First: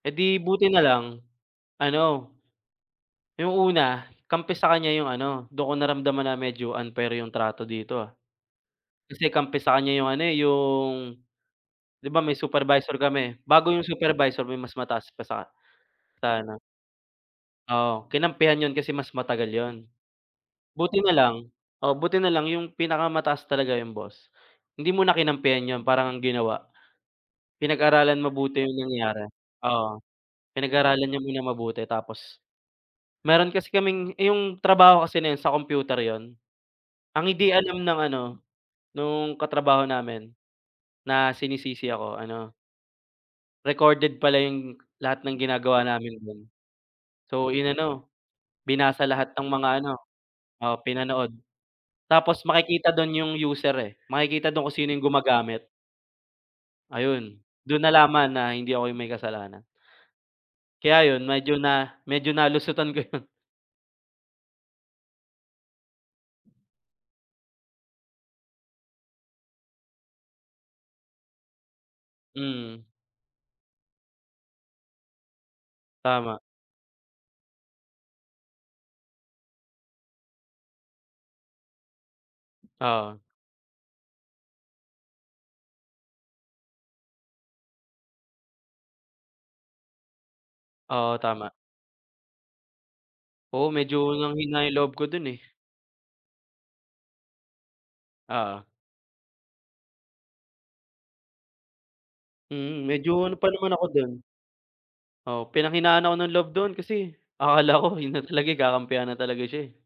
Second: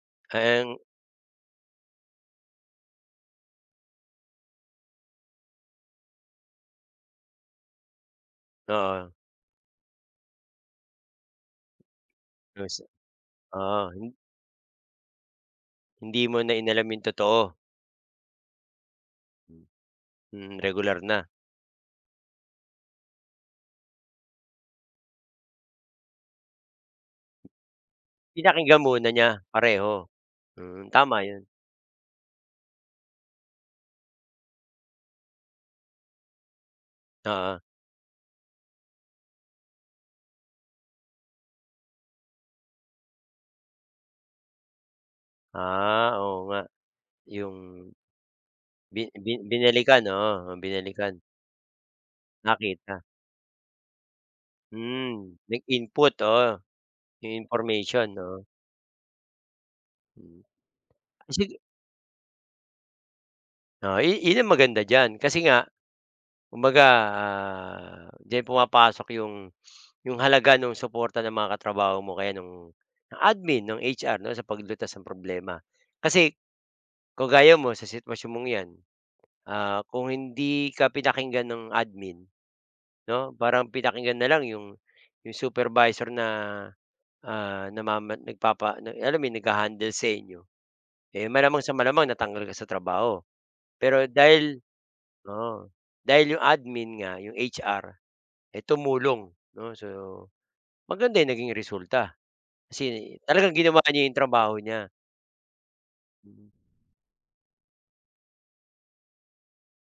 Eh di, buti Haen. na lang ano, yung una kampi sa kaniya yung ano dun ko naramdaman na medyo unfair yung trato dito, ah. Oo. Kasi kampi sa kanya 'yong ano, eh, yung 'di ba may Do'n sa supervisor kami bago yung oo hin supervisor may mas mataas pa sa hindi mo sa na ano inalam yung totoo. Oo, kinampihan yun kasi mas matagal yun. Mm, Buti regular na na. lang oh, buti na lang yung pinakamataas talaga yung boss hindi muna kinampihan yun parang ang ginawa, pinag-aralan mabuti yung Pinakinggan muna nangyari niya oo pareho? Mm, pinag-aralan niya tama muna 'yon. mabuti tapos mayroon kasi kaming yung trabaho kasi na yun sa kompyuter yun, ang hindi Oo. alam ng ano nung katrabaho namin na sinisisi ako ano recorded pala yung lahat ng ginagawa Ah, namin oo do'n. nga So, yung, inano, bi binasa bi lahat ng mga ano binalikan, oo, oo, binalikan. pinanood tapos makikita Nakita. do'n yung user, eh, makikita do'n kung sino yung Hmm, gumagamit. nag-input, oo 'yong Ayun do'n information, nalaman oo. na hindi ako yung may kasalanan. Hmm, Kaya yun ah medyo sige. na medyo nalusutan ko yun. Oh, i iyon maganda diyan kasi nga, kumbaga diyan pumapasok 'yong 'yong halaga nung suporta ng mga katrabaho mo kaya nung Mm. ng admin nong HR, 'no, sa paglutas ng problema. Kasi, Tama. kung gaya mo sa sitwasyon mong 'yan, ah, kung hindi ka pinakinggan ng admin, Oo. 'no? Parang pinakinggan na lang 'yong 'yong supervisor na, ah, namaman nagpapa na alam mo yun nagha-handle sa inyo, Oo, eh, tama. malamang sa malamang natanggal ka sa trabaho. Oo, medyo Pero dahil hinang-hina yung loob ko do'n, eh. oo, dahil 'yong admin nga 'yong HR, eh, Oo. tumulong, 'no, so, maganda yung naging resulta Mm, kasi medyo ano pa talagang naman ginawa ako ka niya 'yong do'n trabaho niya Oo, pinanghinaan ako ng loob Mm. do'n kasi akala ko yun na talaga yung kakampihan na talaga siya, eh.